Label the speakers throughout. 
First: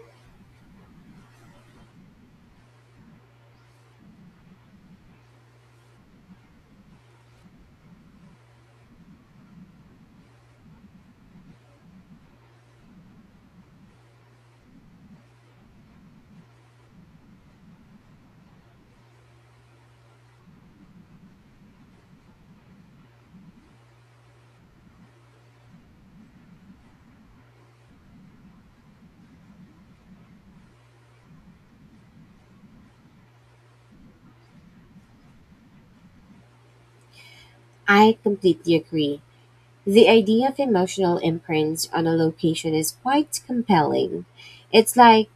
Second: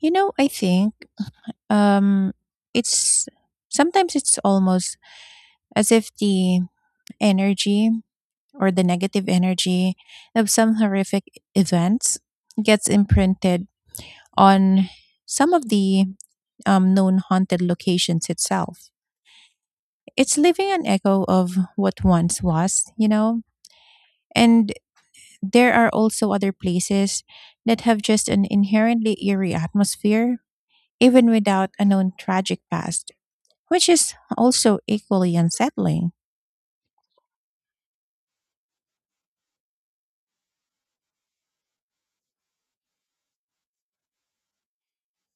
Speaker 1: I think um, it's sometimes it's almost as if the energy or the negative energy of some horrific events gets imprinted on some of the known haunted locations itself. It's leaving an echo of what once was, you know? And there are also other places that have just an inherently eerie atmosphere, even without a known tragic past, which is also equally unsettling.
Speaker 2: I completely agree. The idea of emotional imprints on a location is quite compelling. It's like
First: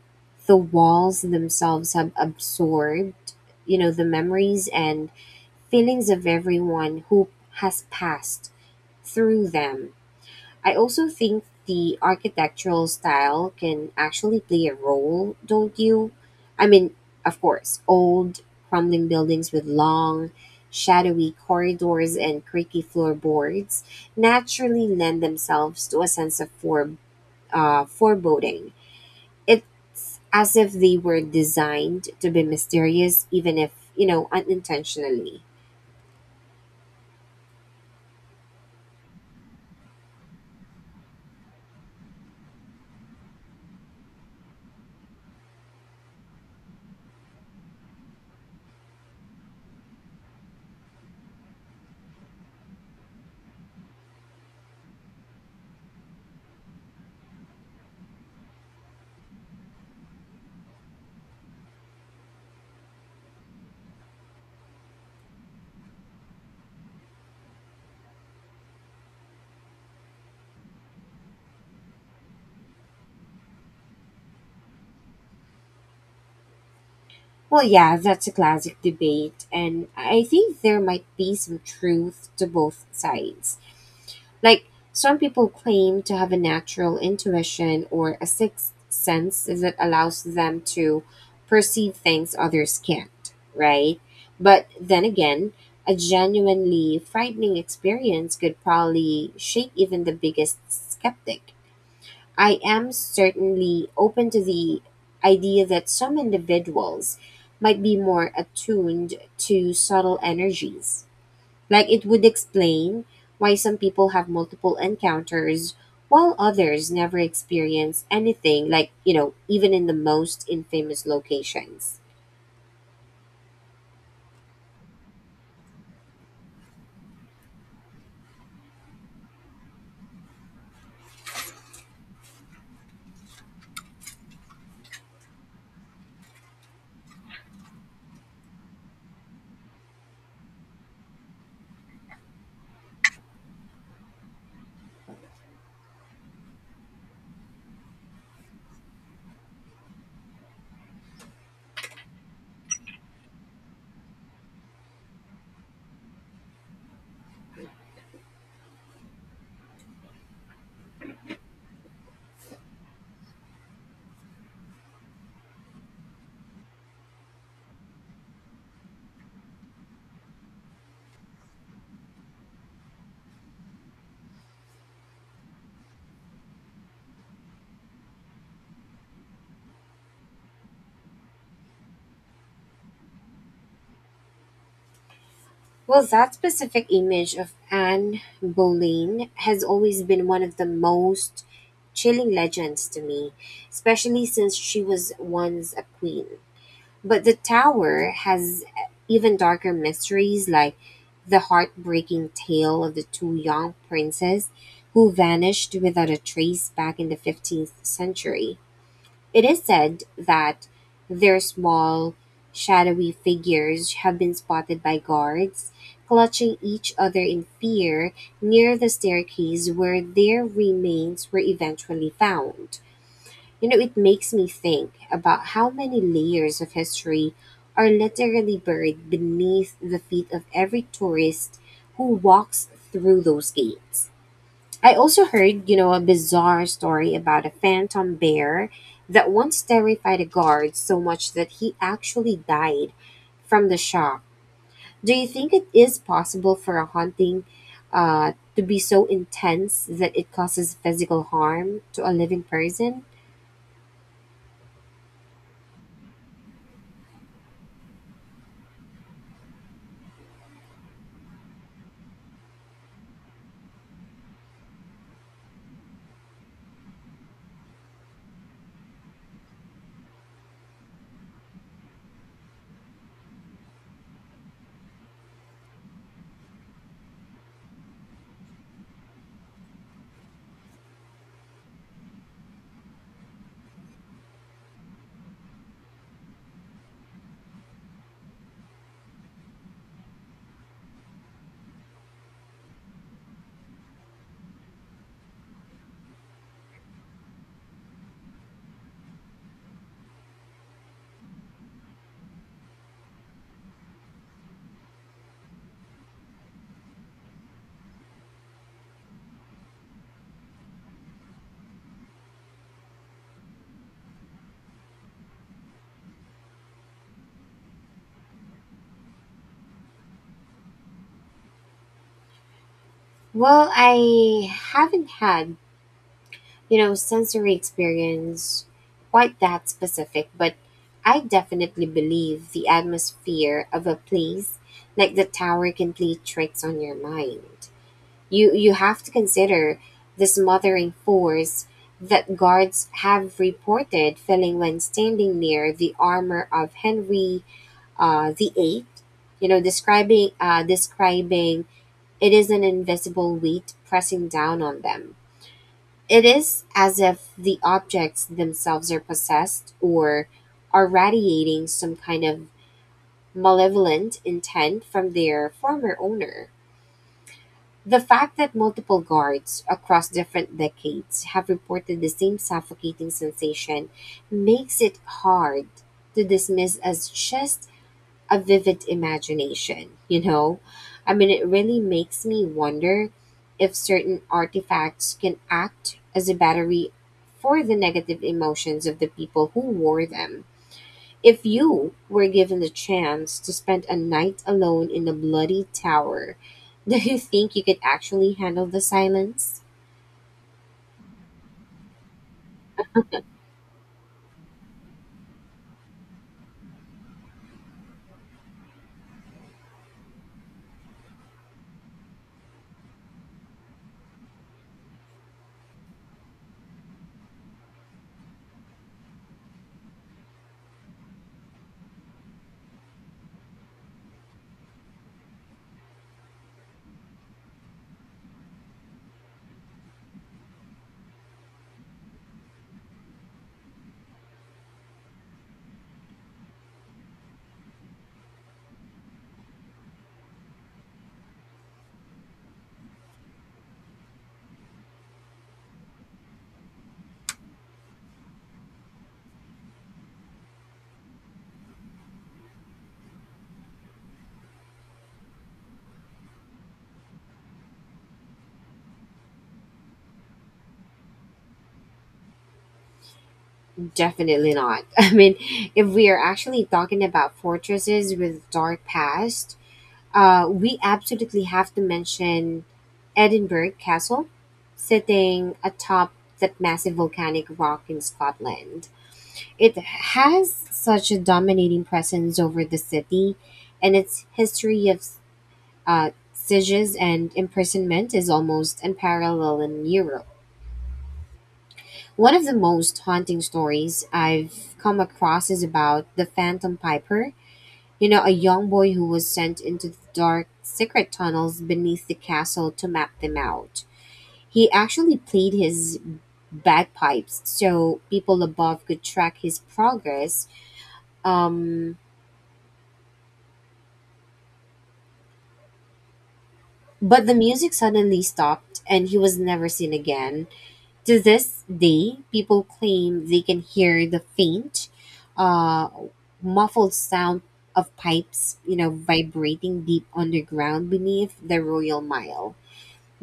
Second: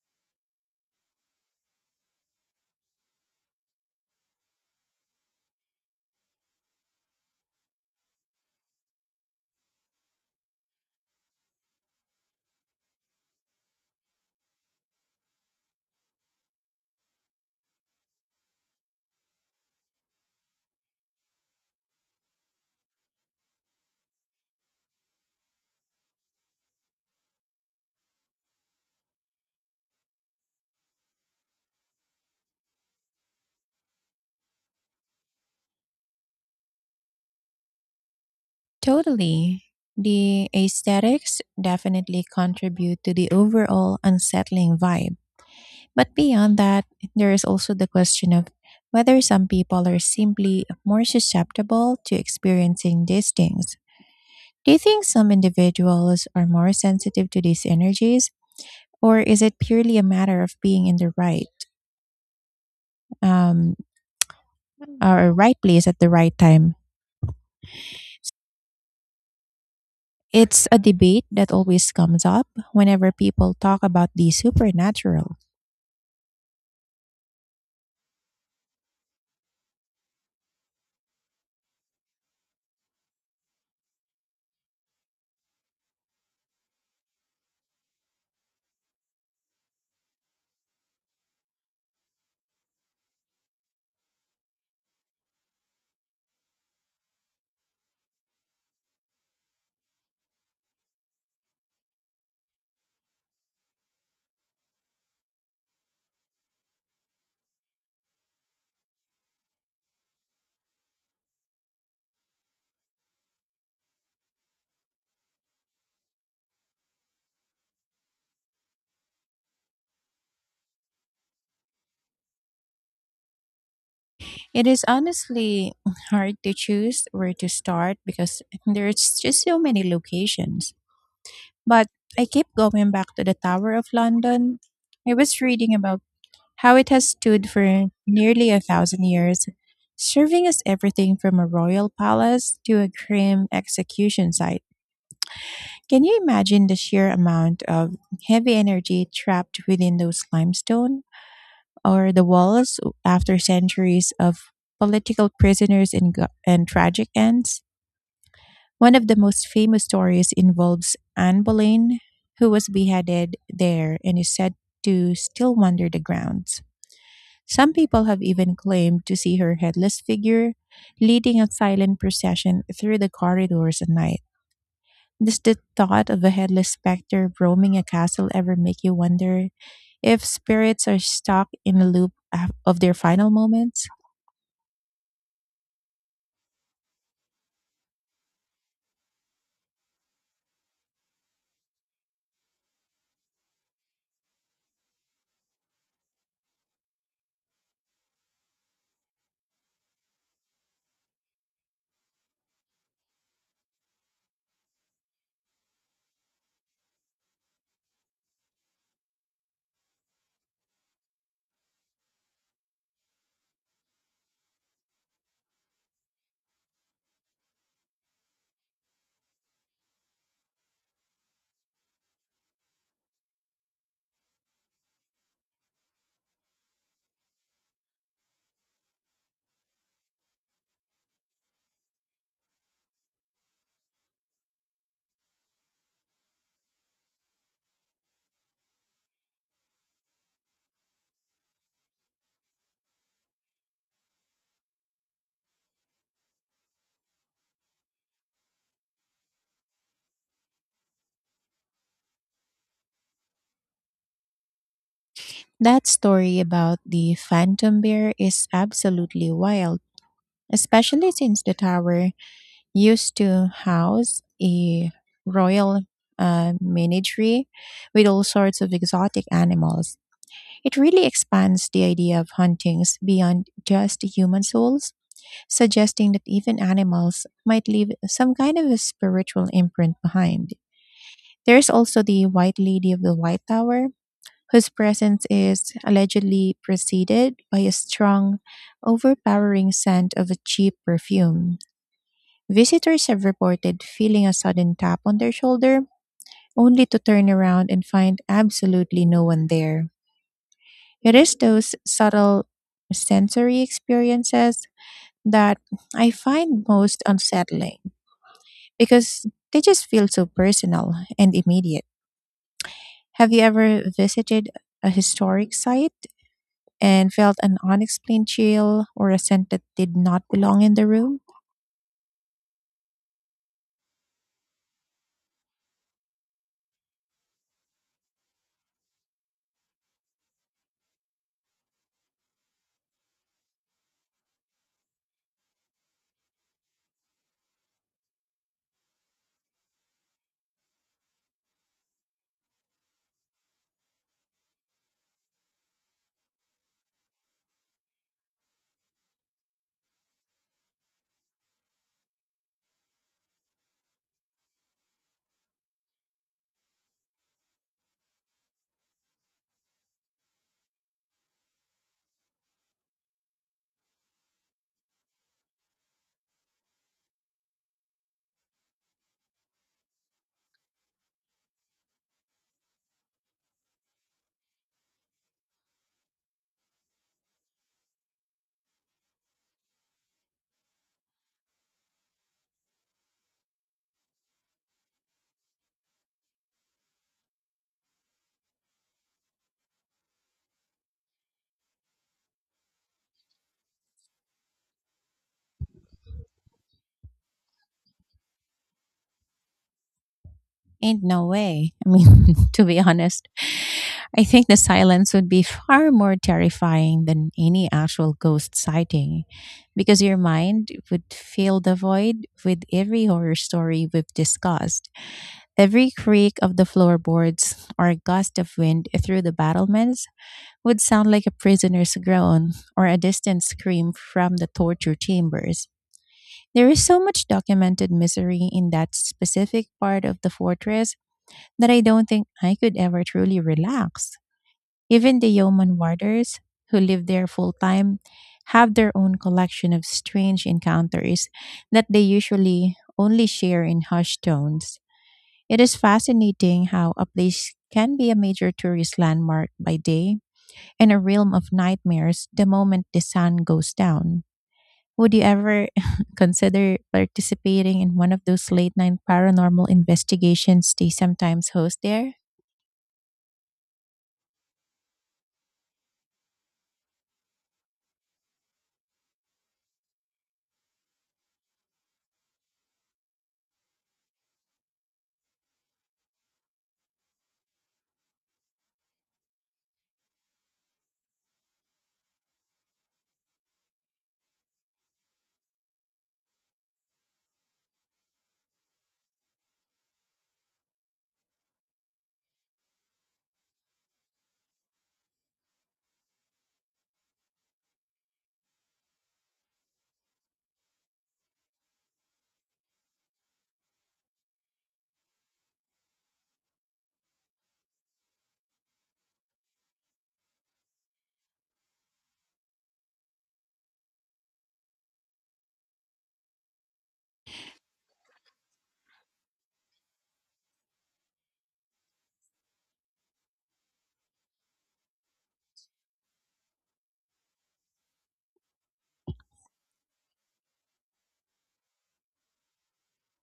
Speaker 2: the walls themselves have absorbed, you know, the memories and feelings of everyone who has passed through them. I also think the architectural style can actually play a role, don't you? I mean, of course, old, crumbling buildings with long, shadowy corridors and creaky floorboards naturally lend themselves to a sense of foreboding. It's as if they were designed to be mysterious, even if, you know, unintentionally.
Speaker 1: Totally. The aesthetics definitely contribute to the overall unsettling vibe. But beyond that, there is also the question of whether some people are simply more susceptible to experiencing these things. Do you think some individuals are more sensitive to these energies, or is it purely a matter of being in the um, right place at the right time? It's a debate that always comes up whenever people talk about the supernatural.
Speaker 2: Well, yeah, that's a classic debate, and I think there might be some truth to both sides. Like, some people claim to have a natural intuition or a sixth sense that allows them to perceive things others can't, right? But then again, a genuinely frightening experience could probably shake even the biggest skeptic. I am certainly open to the idea that some individuals might be more attuned to subtle energies. Like it would explain why some people have multiple encounters while others never experience anything, like, you know, even in the most infamous locations.
Speaker 1: It is honestly hard to choose where to start because there's just so many locations. But I keep going back to the Tower of London. I was reading about how it has stood for nearly a thousand years, serving as everything from a royal palace to a grim execution site. Can you imagine the sheer amount of heavy energy trapped within those limestone or the walls after centuries of political prisoners and tragic ends? One of the most famous stories involves Anne Boleyn, who was beheaded there and is said to still wander the grounds. Some people have even claimed to see her headless figure leading a silent procession through the corridors at night. Does the thought of a headless specter roaming a castle ever make you wonder if spirits are stuck in a loop of their final moments?
Speaker 2: Well, that specific image of Anne Boleyn has always been one of the most chilling legends to me, especially since she was once a queen. But the tower has even darker mysteries like the heartbreaking tale of the two young princes who vanished without a trace back in the 15th century. It is said that their small, shadowy figures have been spotted by guards, clutching each other in fear near the staircase where their remains were eventually found. You know, it makes me think about how many layers of history are literally buried beneath the feet of every tourist who walks through those gates. I also heard, you know, a bizarre story about a phantom bear that once terrified a guard so much that he actually died from the shock. Do you think it is possible for a haunting to be so intense that it causes physical harm to a living person?
Speaker 1: That story about the phantom bear is absolutely wild, especially since the tower used to house a royal menagerie with all sorts of exotic animals. It really expands the idea of hauntings beyond just human souls, suggesting that even animals might leave some kind of a spiritual imprint behind. There's also the White Lady of the White Tower, whose presence is allegedly preceded by a strong, overpowering scent of a cheap perfume. Visitors have reported feeling a sudden tap on their shoulder, only to turn around and find absolutely no one there. It is those subtle sensory experiences that I find most unsettling because they just feel so personal and immediate. Have you ever visited a historic site and felt an unexplained chill or a scent that did not belong in the room?
Speaker 2: Well, I haven't had, you know, sensory experience quite that specific, but I definitely believe the atmosphere of a place like the tower can play tricks on your mind. You have to consider the smothering force that guards have reported feeling when standing near the armor of Henry the Eighth. You know, describing it is an invisible weight pressing down on them. It is as if the objects themselves are possessed or are radiating some kind of malevolent intent from their former owner. The fact that multiple guards across different decades have reported the same suffocating sensation makes it hard to dismiss as just a vivid imagination, you know? I mean, it really makes me wonder if certain artifacts can act as a battery for the negative emotions of the people who wore them. If you were given the chance to spend a night alone in a bloody tower, do you think you could actually handle the silence?
Speaker 1: Ain't no way. I mean, to be honest, I think the silence would be far more terrifying than any actual ghost sighting because your mind would fill the void with every horror story we've discussed. Every creak of the floorboards or gust of wind through the battlements would sound like a prisoner's groan or a distant scream from the torture chambers. There is so much documented misery in that specific part of the fortress that I don't think I could ever truly relax. Even the yeoman warders who live there full time have their own collection of strange encounters that they usually only share in hushed tones. It is fascinating how a place can be a major tourist landmark by day and a realm of nightmares the moment the sun goes down. Would you ever consider participating in one of those late night paranormal investigations they sometimes host there?
Speaker 2: Definitely not. I mean, if we are actually talking about fortresses with dark past, we absolutely have to mention Edinburgh Castle, sitting atop that massive volcanic rock in Scotland. It has such a dominating presence over the city, and its history of sieges and imprisonment is almost unparalleled in Europe. One of the most haunting stories I've come across is about the Phantom Piper. You know, a young boy who was sent into the dark, secret tunnels beneath the castle to map them out. He actually played his bagpipes so people above could track his progress. Um, but the music suddenly stopped and he was never seen again. To this day, people claim they can hear the faint, uh, muffled sound of pipes, you know, vibrating deep underground beneath the Royal Mile.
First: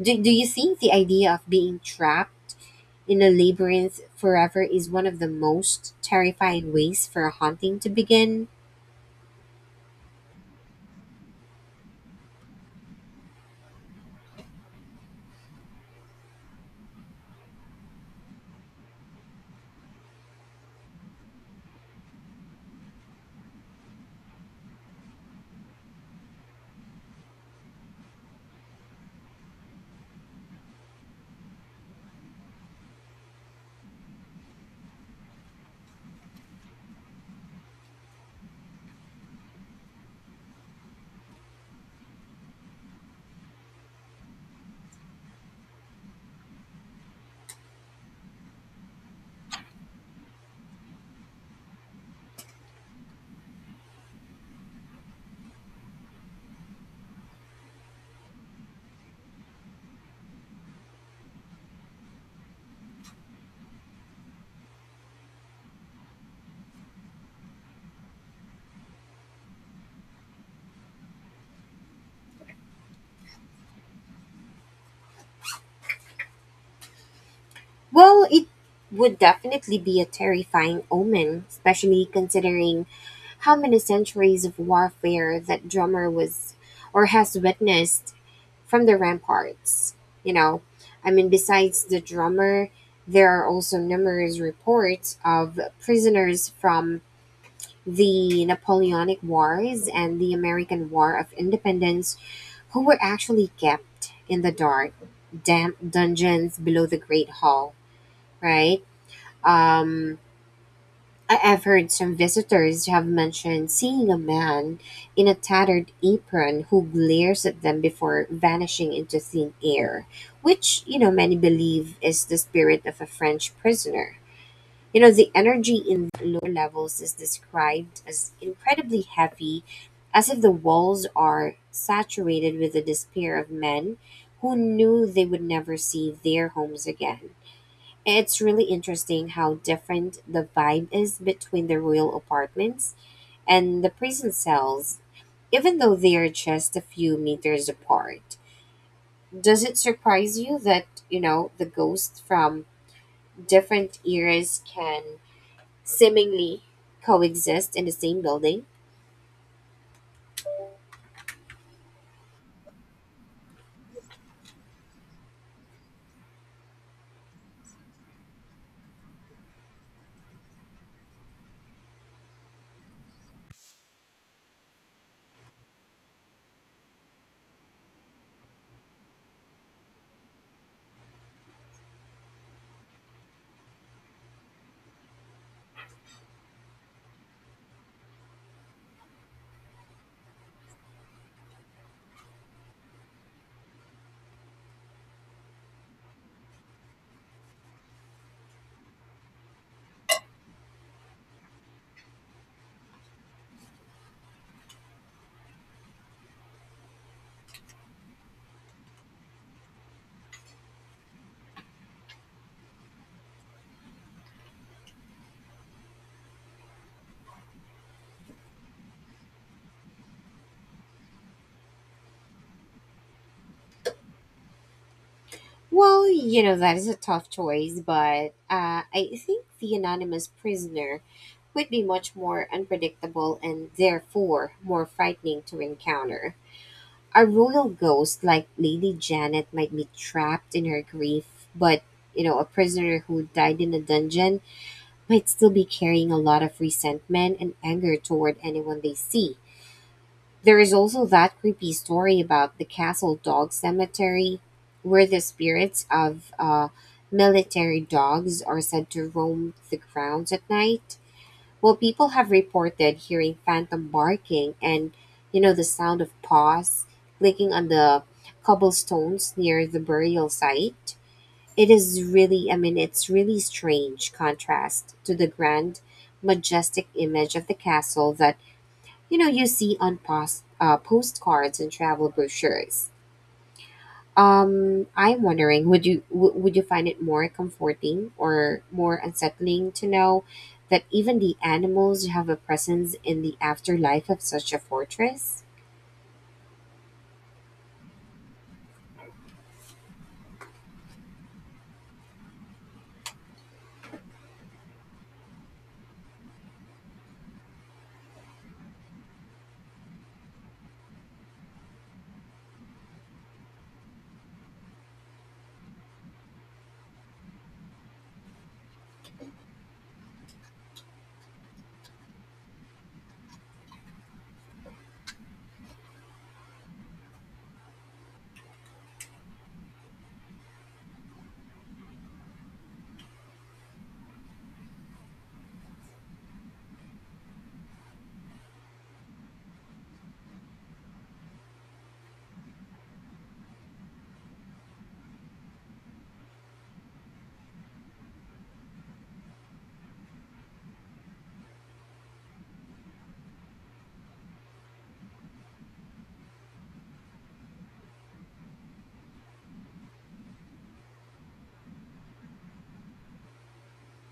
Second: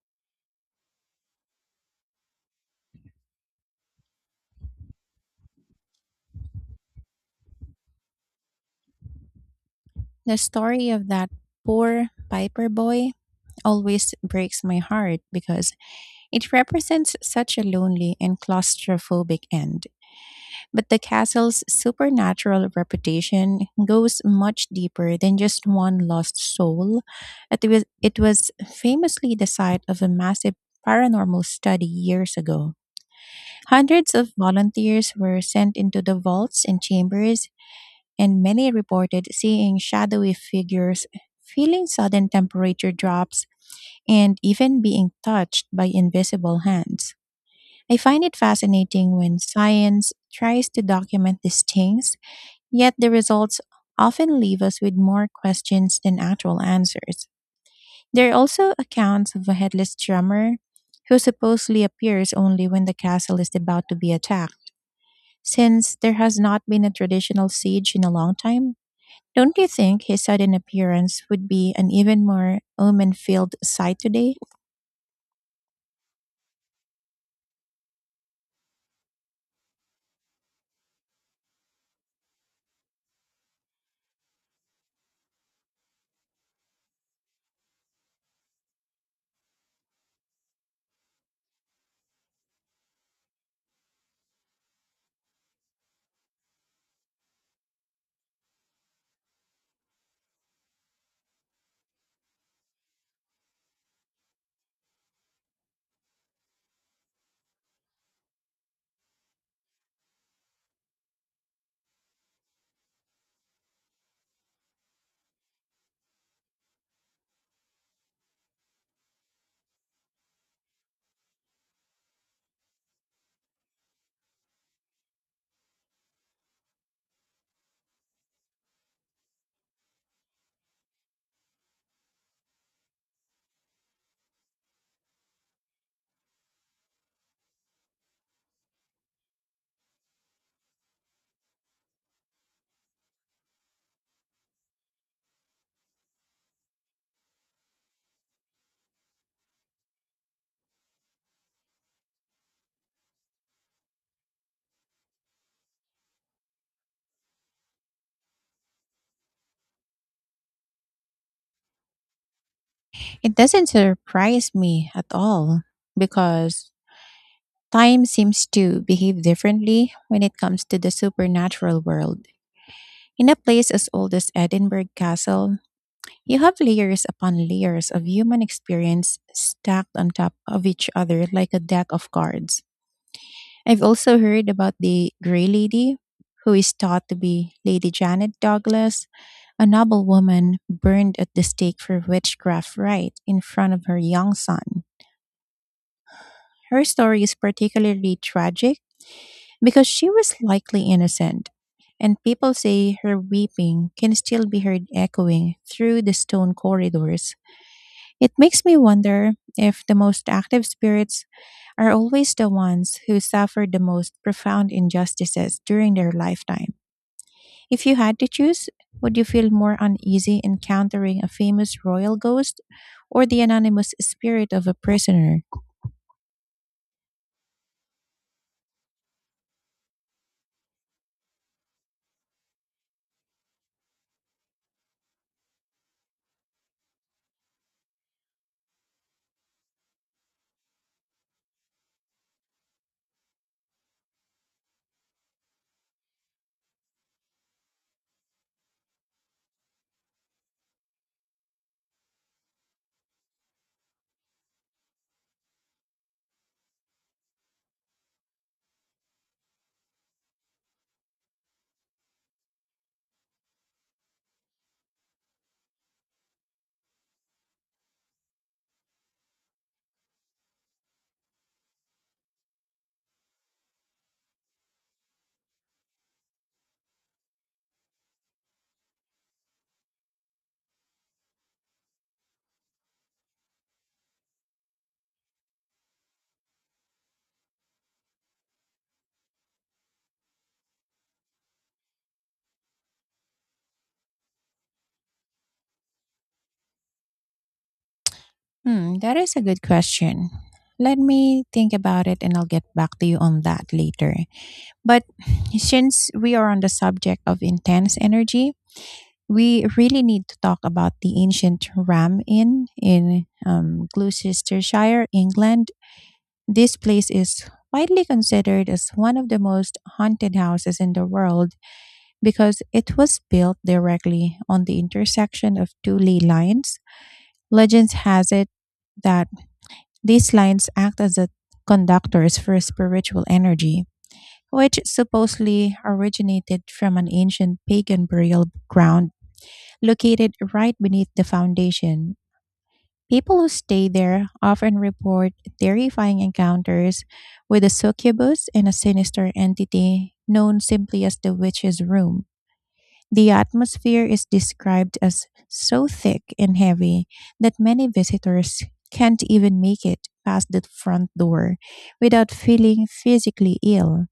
Speaker 2: Do you think the idea of being trapped in a labyrinth forever is one of the most terrifying ways for haunting to begin?
Speaker 1: The story of that poor Piper boy always breaks my heart because it represents such a lonely and claustrophobic end. But the castle's supernatural reputation goes much deeper than just one lost soul. It was famously the site of a massive paranormal study years ago. Hundreds of volunteers were sent into the vaults and chambers, and many reported seeing shadowy figures, feeling sudden temperature drops, and even being touched by invisible hands. I find it fascinating when science tries to document these things, yet the results often leave us with more questions than actual answers. There are also accounts of a headless drummer who supposedly appears only when the castle is about to be attacked. Since there has not been a traditional siege in a long time, don't you think his sudden appearance would be an even more omen filled sight today?
Speaker 2: Well, it would definitely be a terrifying omen, especially considering how many centuries of warfare that drummer was or has witnessed from the ramparts. You know, I mean, besides the drummer, there are also numerous reports of prisoners from the Napoleonic Wars and the American War of Independence who were actually kept in the dark, damp dungeons below the Great Hall, right? Um, I've heard some visitors have mentioned seeing a man in a tattered apron who glares at them before vanishing into thin air, which, you know, many believe is the spirit of a French prisoner. You know, the energy in lower levels is described as incredibly heavy, as if the walls are saturated with the despair of men who knew they would never see their homes again. It's really interesting how different the vibe is between the royal apartments and the prison cells, even though they are just a few meters apart. Does it surprise you that, you know, the ghosts from different eras can seemingly coexist in the same building?
Speaker 1: It doesn't surprise me at all because time seems to behave differently when it comes to the supernatural world. In a place as old as Edinburgh Castle, you have layers upon layers of human experience stacked on top of each other like a deck of cards. I've also heard about the Grey Lady, who is thought to be Lady Janet Douglas, a noble woman burned at the stake for witchcraft right in front of her young son. Her story is particularly tragic because she was likely innocent, and people say her weeping can still be heard echoing through the stone corridors. It makes me wonder if the most active spirits are always the ones who suffer the most profound injustices during their lifetime. If you had to choose, would you feel more uneasy encountering a famous royal ghost or the anonymous spirit of a prisoner?
Speaker 2: Well, you know, that is a tough choice, but I think the anonymous prisoner would be much more unpredictable and therefore more frightening to encounter. A royal ghost like Lady Janet might be trapped in her grief, but you know, a prisoner who died in a dungeon might still be carrying a lot of resentment and anger toward anyone they see. There is also that creepy story about the Castle Dog Cemetery, where the spirits of military dogs are said to roam the grounds at night. Well, people have reported hearing phantom barking and, you know, the sound of paws clicking on the cobblestones near the burial site. It is really, I mean, it's really strange contrast to the grand, majestic image of the castle that you know you see on postcards and travel brochures. I'm wondering, would you would you find it more comforting or more unsettling to know that even the animals have a presence in the afterlife of such a fortress?
Speaker 1: Hmm, that is a good question. Let me think about it and I'll get back to you on that later. But since we are on the subject of intense energy, we really need to talk about the ancient Ram Inn in Gloucestershire, England. This place is widely considered as one of the most haunted houses in the world because it was built directly on the intersection of two ley lines. Legends has it that these lines act as the conductors for spiritual energy, which supposedly originated from an ancient pagan burial ground located right beneath the foundation. People who stay there often report terrifying encounters with a succubus and a sinister entity known simply as the witch's room. The atmosphere is described as so thick and heavy that many visitors can't even make it past the front door without feeling physically ill.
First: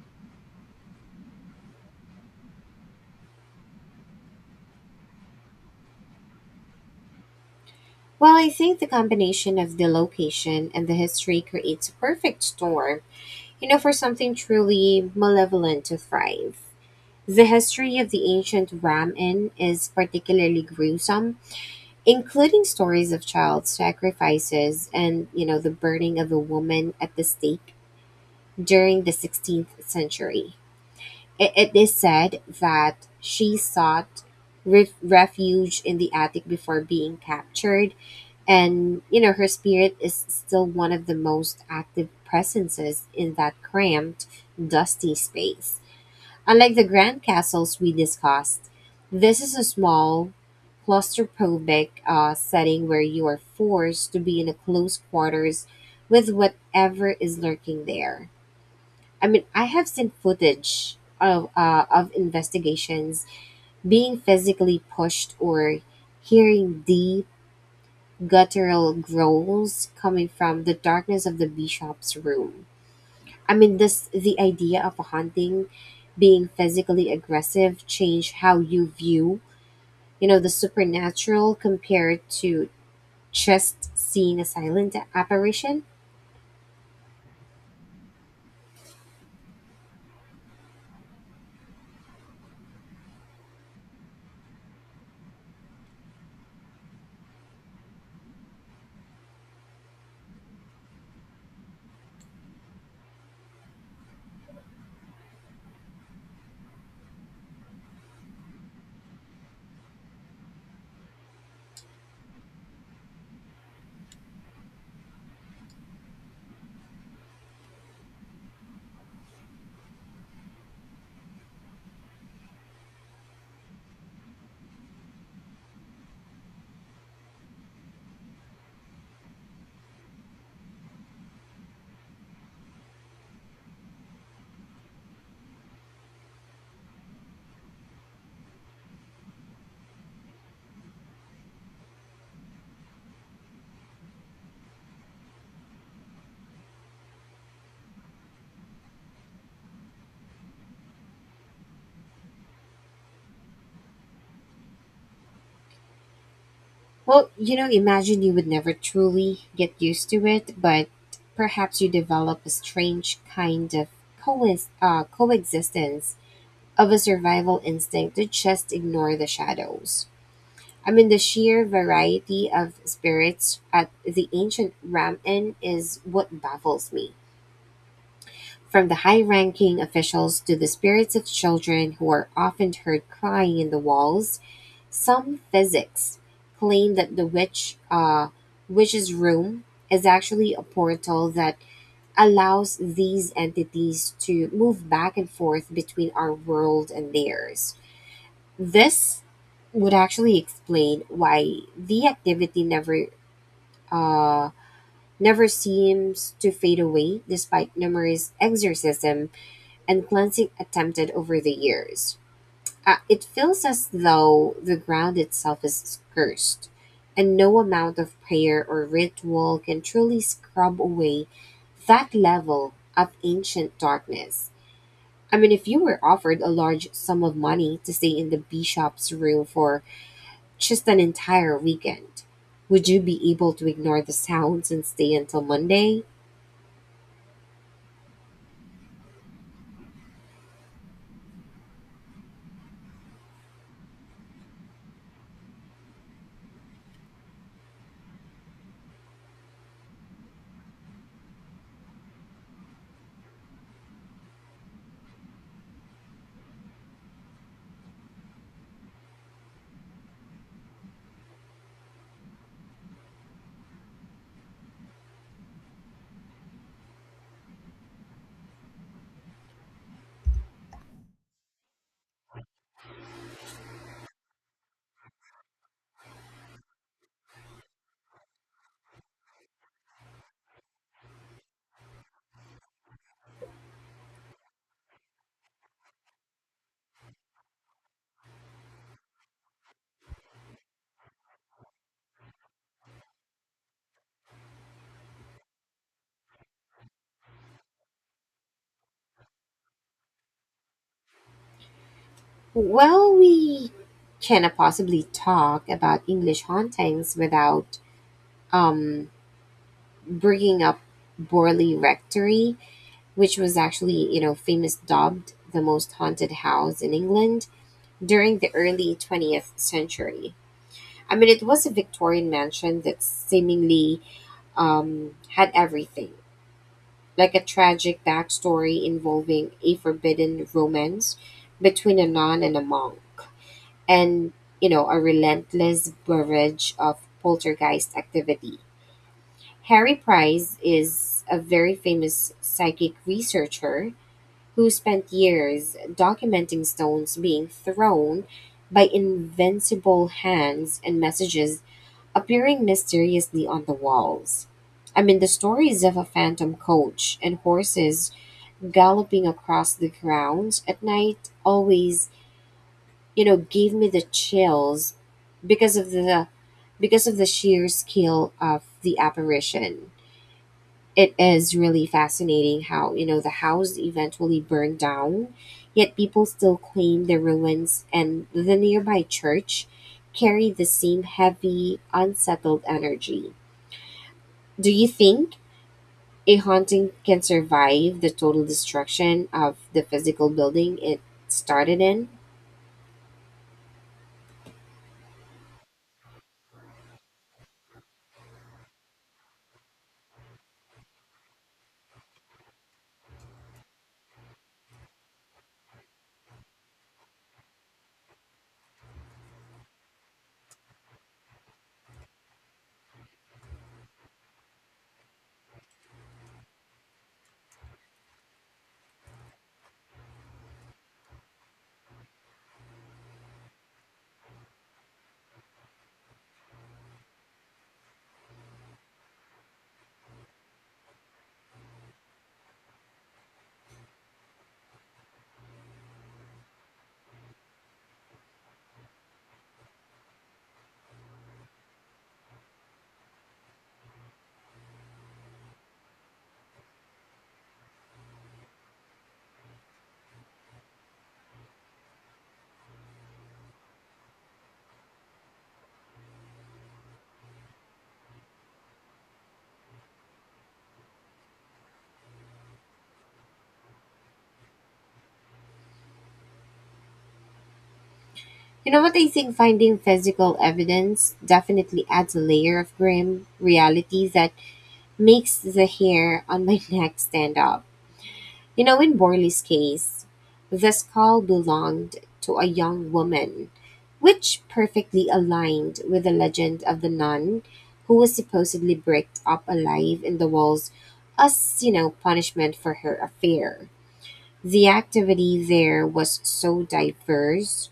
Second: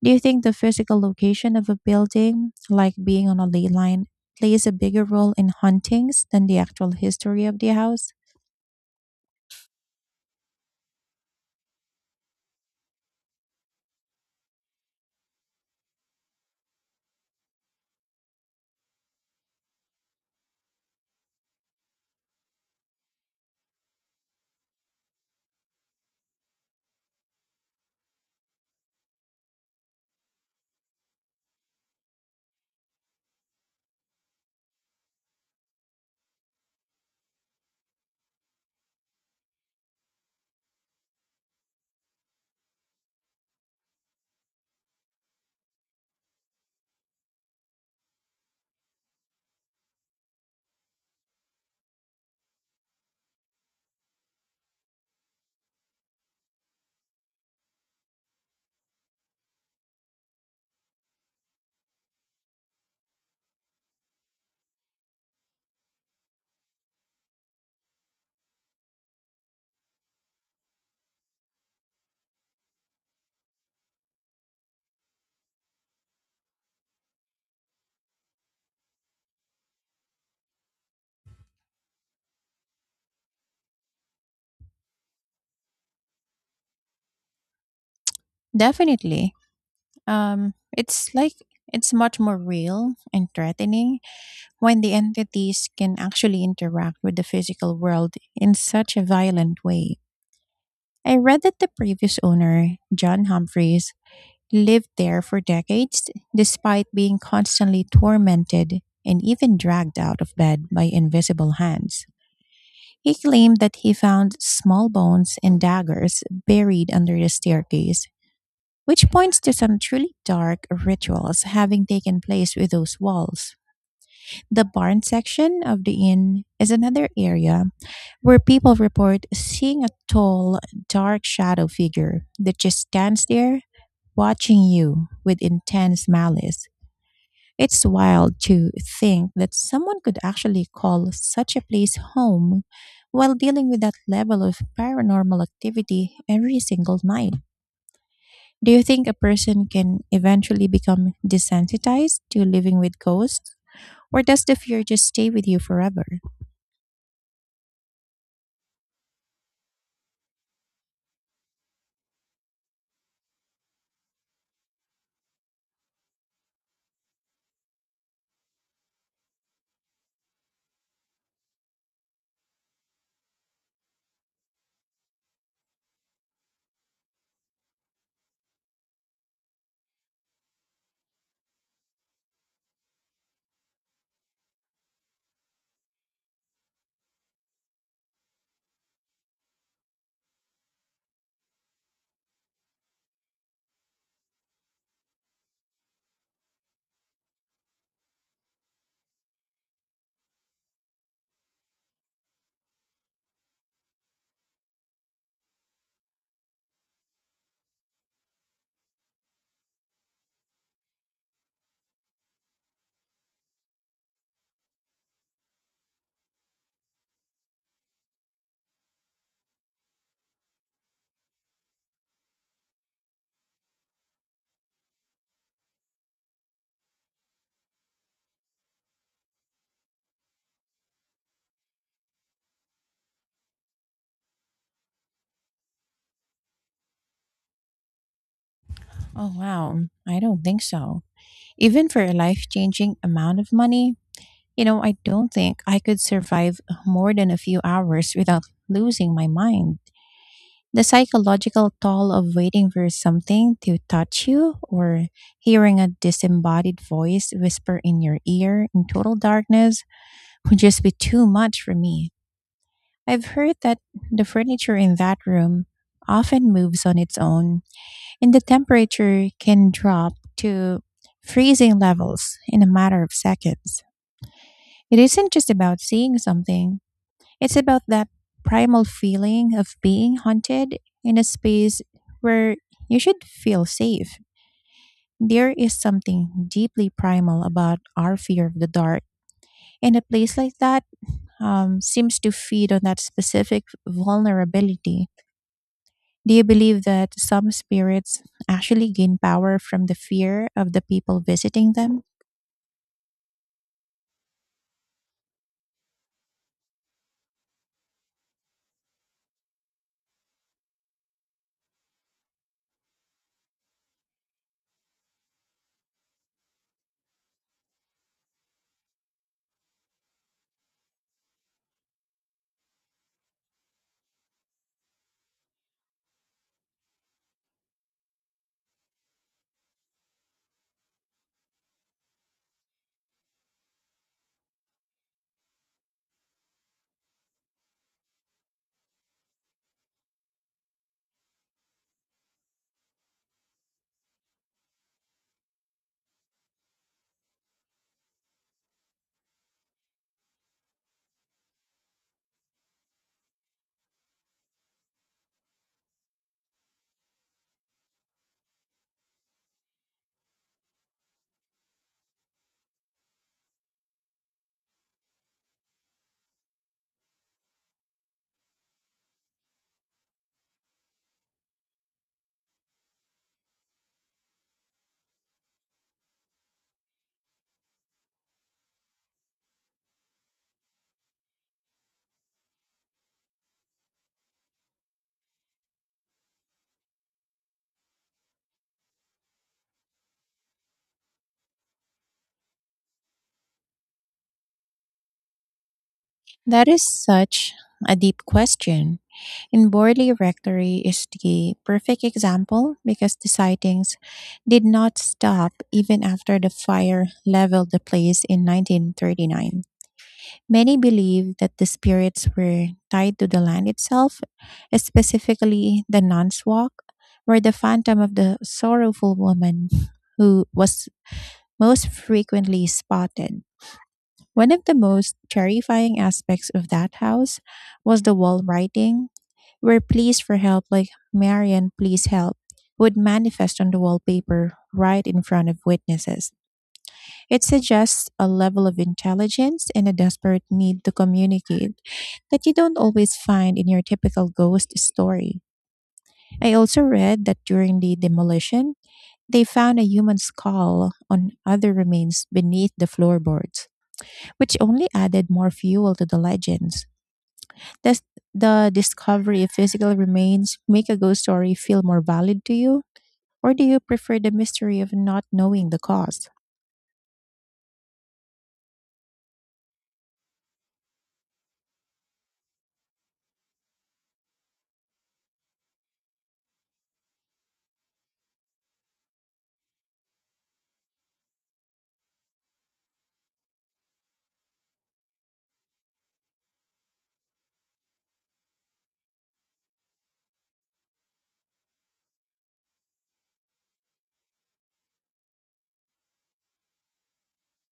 Speaker 1: Do you think the physical location of a building, like being on a ley line, plays a bigger role in hauntings than the actual history of the house?
Speaker 2: Well, I think the combination of the location and the history creates a perfect storm, you know, for something truly malevolent to thrive. The history of the ancient Ram Inn is particularly gruesome, including stories of child sacrifices and, you know, the burning of a woman at the stake during the 16th century. It is said that she sought refuge in the attic before being captured, and, you know, her spirit is still one of the most active presences in that cramped, dusty space. Unlike the grand castles we discussed, this is a small, claustrophobic setting where you are forced to be in a close quarters with whatever is lurking there. I mean, I have seen footage of of investigations being physically pushed or hearing deep guttural growls coming from the darkness of the bishop's room. I mean, does the idea of haunting being physically aggressive change how you view, you know, the supernatural compared to just seeing a silent apparition?
Speaker 1: Definitely. It's like it's much more real and threatening when the entities can actually interact with the physical world in such a violent way. I read that the previous owner, John Humphreys, lived there for decades despite being constantly tormented and even dragged out of bed by invisible hands. He claimed that he found small bones and daggers buried under the staircase, which points to some truly dark rituals having taken place with those walls. The barn section of the inn is another area where people report seeing a tall, dark shadow figure that just stands there watching you with intense malice. It's wild to think that someone could actually call such a place home while dealing with that level of paranormal activity every single night. Do you think a person can eventually become desensitized to living with ghosts, or does the fear just stay with you forever?
Speaker 2: Well, you know, imagine you would never truly get used to it, but perhaps you develop a strange kind of coexistence of a survival instinct to just ignore the shadows. I mean, the sheer variety of spirits at the ancient Ram Inn is what baffles me. From the high ranking officials to the spirits of children who are often heard crying in the walls, some physics claim that the witch's room is actually a portal that allows these entities to move back and forth between our world and theirs. This would actually explain why the activity uh, never seems to fade away despite numerous exorcism and cleansing attempted over the years. It feels as though the ground itself is cursed, and no amount of prayer or ritual can truly scrub away that level of ancient darkness. I mean, if you were offered a large sum of money to stay in the bishop's room for just an entire weekend. Would you be able to ignore the sounds and stay until Monday?
Speaker 1: Oh, wow. I don't think so. Even for a life changing amount of money, you know, I don't think I could survive more than a few hours without losing my mind. The psychological toll of waiting for something to touch you or hearing a disembodied voice whisper in your ear in total darkness would just be too much for me. I've heard that the furniture in that room often moves on its own and the temperature can drop to freezing levels in a matter of seconds. It isn't just about seeing something, it's about that primal feeling of being haunted in a space where you should feel safe. There is something deeply primal about our fear of the dark, and a place like that seems to feed on that specific vulnerability. Do you believe that some spirits actually gain power from the fear of the people visiting them?
Speaker 2: Well, we cannot possibly talk about English hauntings without um, bringing up Borley Rectory, which was actually, you know, famous dubbed the most haunted house in England during the early 20th century. I mean, it was a Victorian mansion that seemingly had everything like a tragic backstory involving a forbidden romance between a nun and a monk, and, you know, a relentless barrage of poltergeist activity. Harry Price is a very famous psychic researcher who spent years documenting stones being thrown by invincible hands and messages appearing mysteriously on the walls. I mean, the stories of a phantom coach and horses galloping across the grounds at night always gave me the chills because of the because of the sheer scale of the apparition. It is really fascinating how, the house eventually burned down, yet people still claim the ruins and the nearby church carry the same heavy unsettled energy. Do you think a haunting can survive the total destruction of the physical building it started in?
Speaker 1: That is such a deep question. And Borley Rectory is the perfect example because the sightings did not stop even after the fire leveled the place in 1939. Many believe that the spirits were tied to the land itself, specifically the Nun's Walk, where the phantom of the sorrowful woman who was most frequently spotted. One of the most terrifying aspects of that house was the wall writing, where pleas for help, like Marian, please help, would manifest on the wallpaper right in front of witnesses. It suggests a level of intelligence and a desperate need to communicate that you don't always find in your typical ghost story. I also read that during the demolition, they found a human skull on other remains beneath the floorboards, which only added more fuel to the legends. Does the discovery of physical remains make a ghost story feel more valid to you? Or do you prefer the mystery of not knowing the cause?
Speaker 2: You know what, I think finding physical evidence definitely adds a layer of grim reality that makes the hair on my neck stand up. You know, in Borley's case, the skull belonged to a young woman, which perfectly aligned with the legend of the nun who was supposedly bricked up alive in the walls as, punishment for her affair. The activity there was so diverse,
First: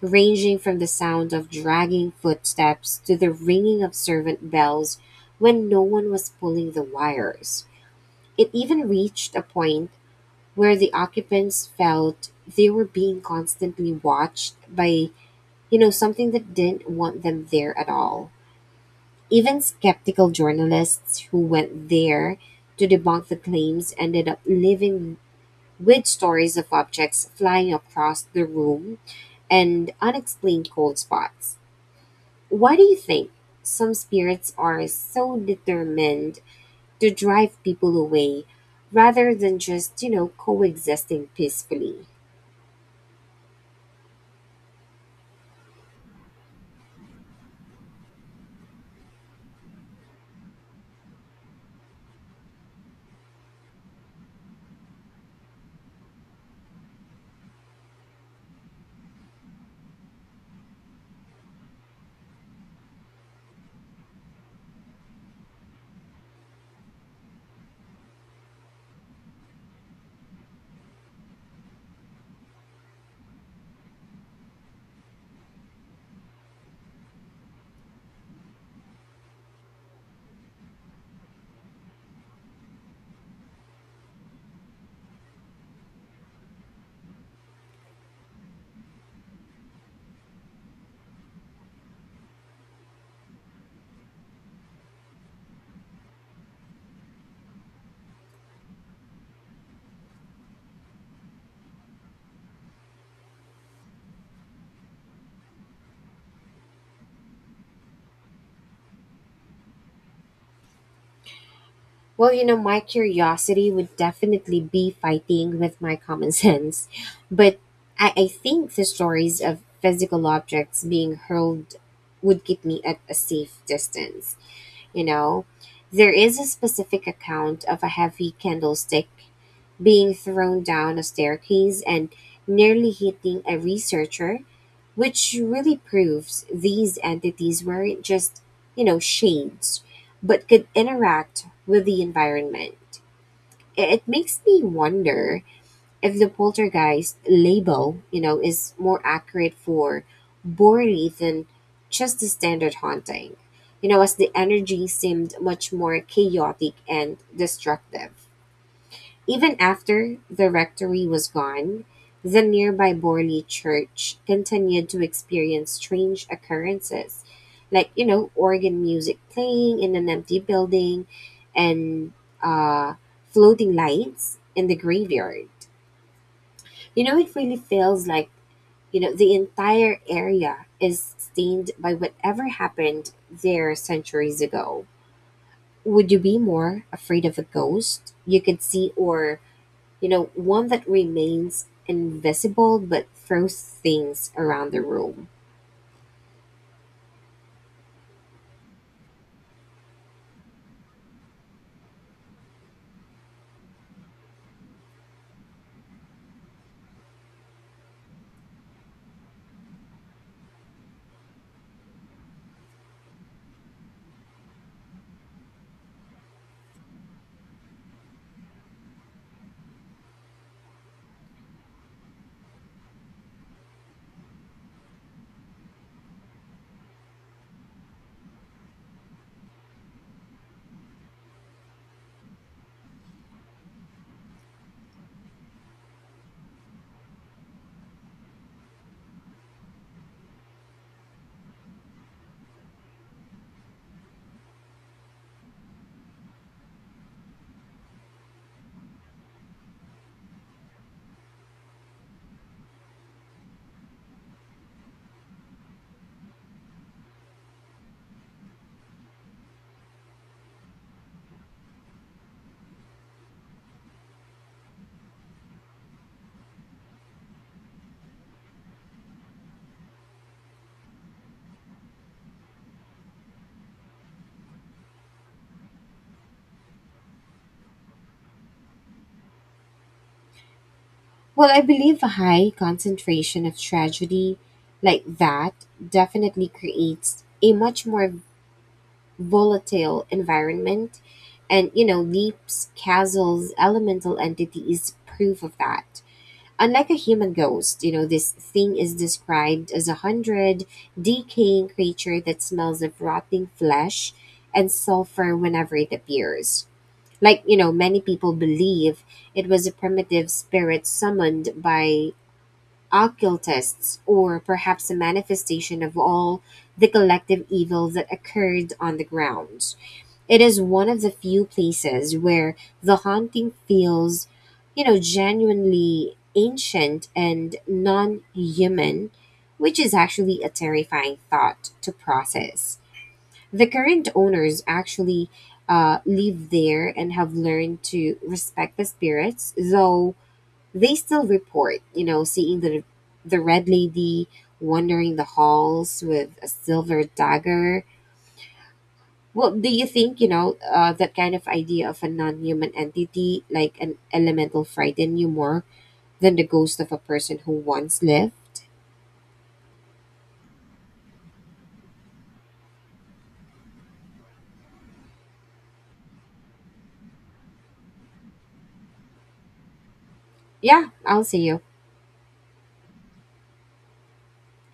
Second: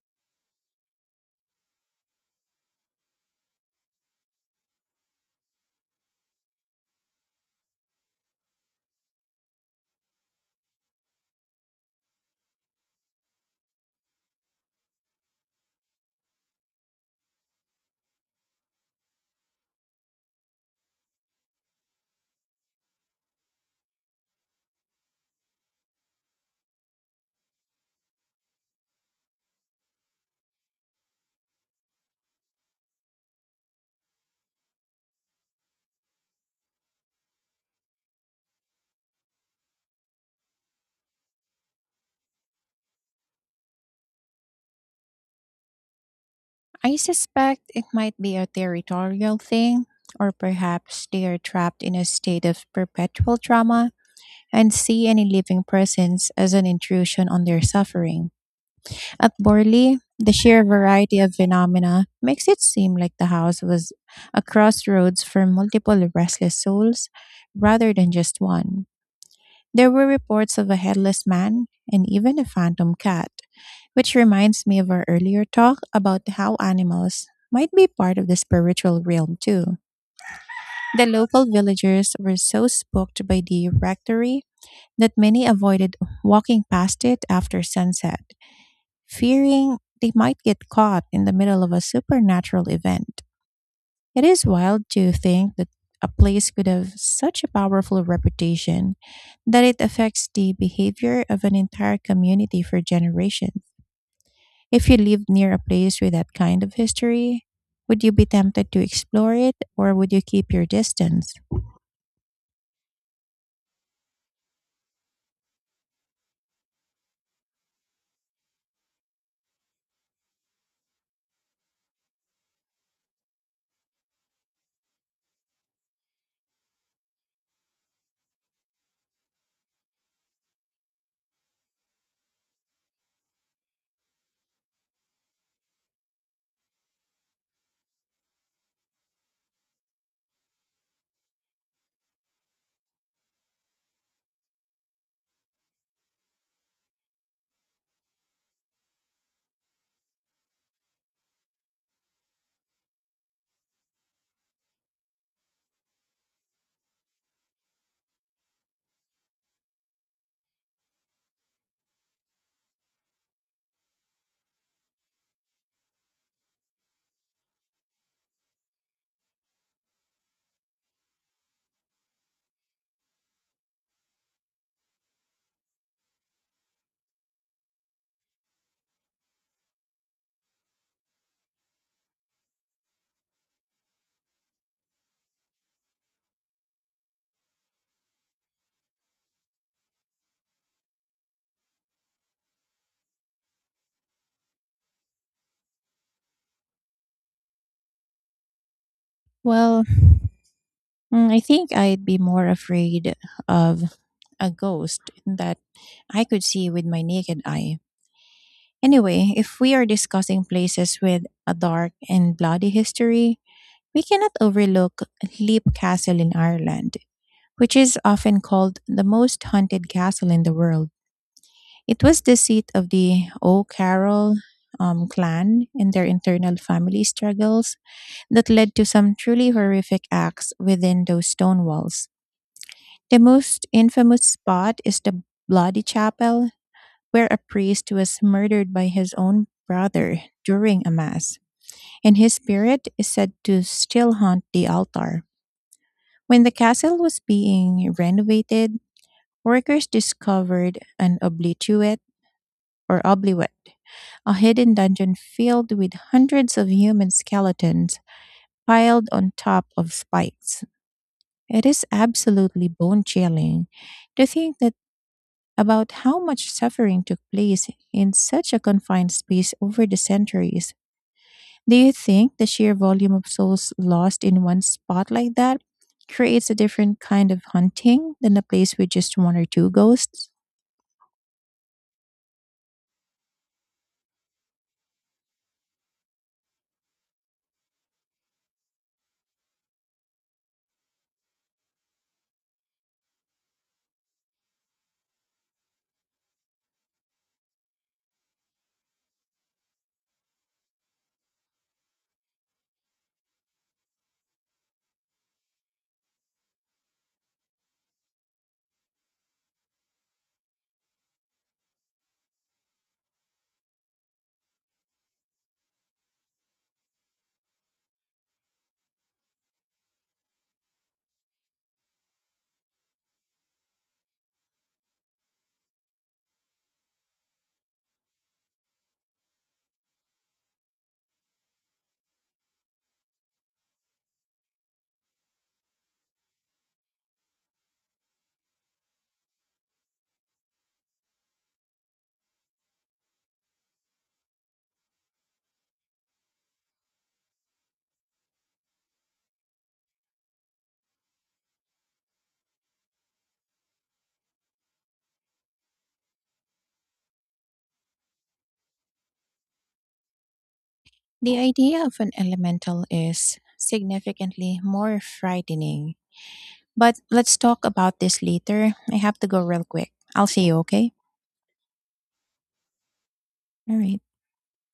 Speaker 2: ranging from the sound of dragging footsteps to the ringing of servant bells when no one was pulling the wires. It even reached a point where the occupants felt they were being constantly watched by, something that didn't want them there at all. Even skeptical journalists who went there to debunk the claims ended up living with stories of objects flying across the room and unexplained cold spots. Why do you think some spirits are so determined to drive people away rather than just, coexisting peacefully?
Speaker 1: I suspect it might be a territorial thing, or perhaps they are trapped in a state of perpetual trauma and see any living presence as an intrusion on their suffering. At Borley, the sheer variety of phenomena makes it seem like the house was a crossroads for multiple restless souls rather than just one. There were reports of a headless man and even a phantom cat, which reminds me of our earlier talk about how animals might be part of the spiritual realm too. The local villagers were so spooked by the rectory that many avoided walking past it after sunset, fearing they might get caught in the middle of a supernatural event. It is wild to think that a place could have such a powerful reputation that it affects the behavior of an entire community for generations. If you lived near a place with that kind of history, would you be tempted to explore it or would you keep your distance?
Speaker 2: Well, my curiosity would definitely be fighting with my common sense, but I think the stories of physical objects being hurled would keep me at a safe distance, you know? There is a specific account of a heavy candlestick being thrown down a staircase and nearly hitting a researcher, which really proves these entities weren't just, shades, but could interact with the environment. It makes me wonder if the poltergeist label, is more accurate for Borley than just the standard haunting, as the energy seemed much more chaotic and destructive. Even after the rectory was gone, the nearby Borley Church continued to experience strange occurrences, like organ music playing in an empty building, and uh, floating lights in the graveyard. It really feels like the entire area is stained by whatever happened there centuries ago. Would you be more afraid of a ghost you could see, or, one that remains invisible but throws things around the room?
Speaker 1: Well, I think I'd be more afraid of a ghost that I could see with my naked eye. Anyway, if we are discussing places with a dark and bloody history, we cannot overlook Leap Castle in Ireland, which is often called the most haunted castle in the world. It was the seat of the O'Carroll clan and their internal family struggles that led to some truly horrific acts within those stone walls. The most infamous spot is the Bloody Chapel, where a priest was murdered by his own brother during a mass, and his spirit is said to still haunt the altar. When the castle was being renovated, workers discovered an oblituate or obliwet, a hidden dungeon filled with hundreds of human skeletons piled on top of spikes. It is absolutely bone chilling to think that about how much suffering took place in such a confined space over the centuries. Do you think the sheer volume of souls lost in one spot like that creates a different kind of hunting than a place with just one or two ghosts?
Speaker 2: Well, I believe a high concentration of tragedy like that definitely creates a much more volatile environment. And, Leap's castle's elemental entity is proof of that. Unlike a human ghost, this thing is described as a hundred decaying creature that smells of rotting flesh and sulfur whenever it appears. Like, many people believe it was a primitive spirit summoned by alkyl tests, or perhaps a manifestation of all the collective evil that occurred on the grounds. It is one of the few places where the haunting feels, genuinely ancient and non human, which is actually a terrifying thought to process. The current owners actually live there and have learned to respect the spirits, though they still report, seeing the red lady wandering the halls with a silver dagger. Well, do you think, that kind of idea of a non human entity, like an elemental, frighten you more than the ghost of a person who once lived?
Speaker 1: The idea of an elemental is significantly more frightening. But let's talk about this later. I have to go real quick. I'll see you,
Speaker 2: Yeah,
Speaker 1: okay?
Speaker 2: I'll see you.
Speaker 1: All right.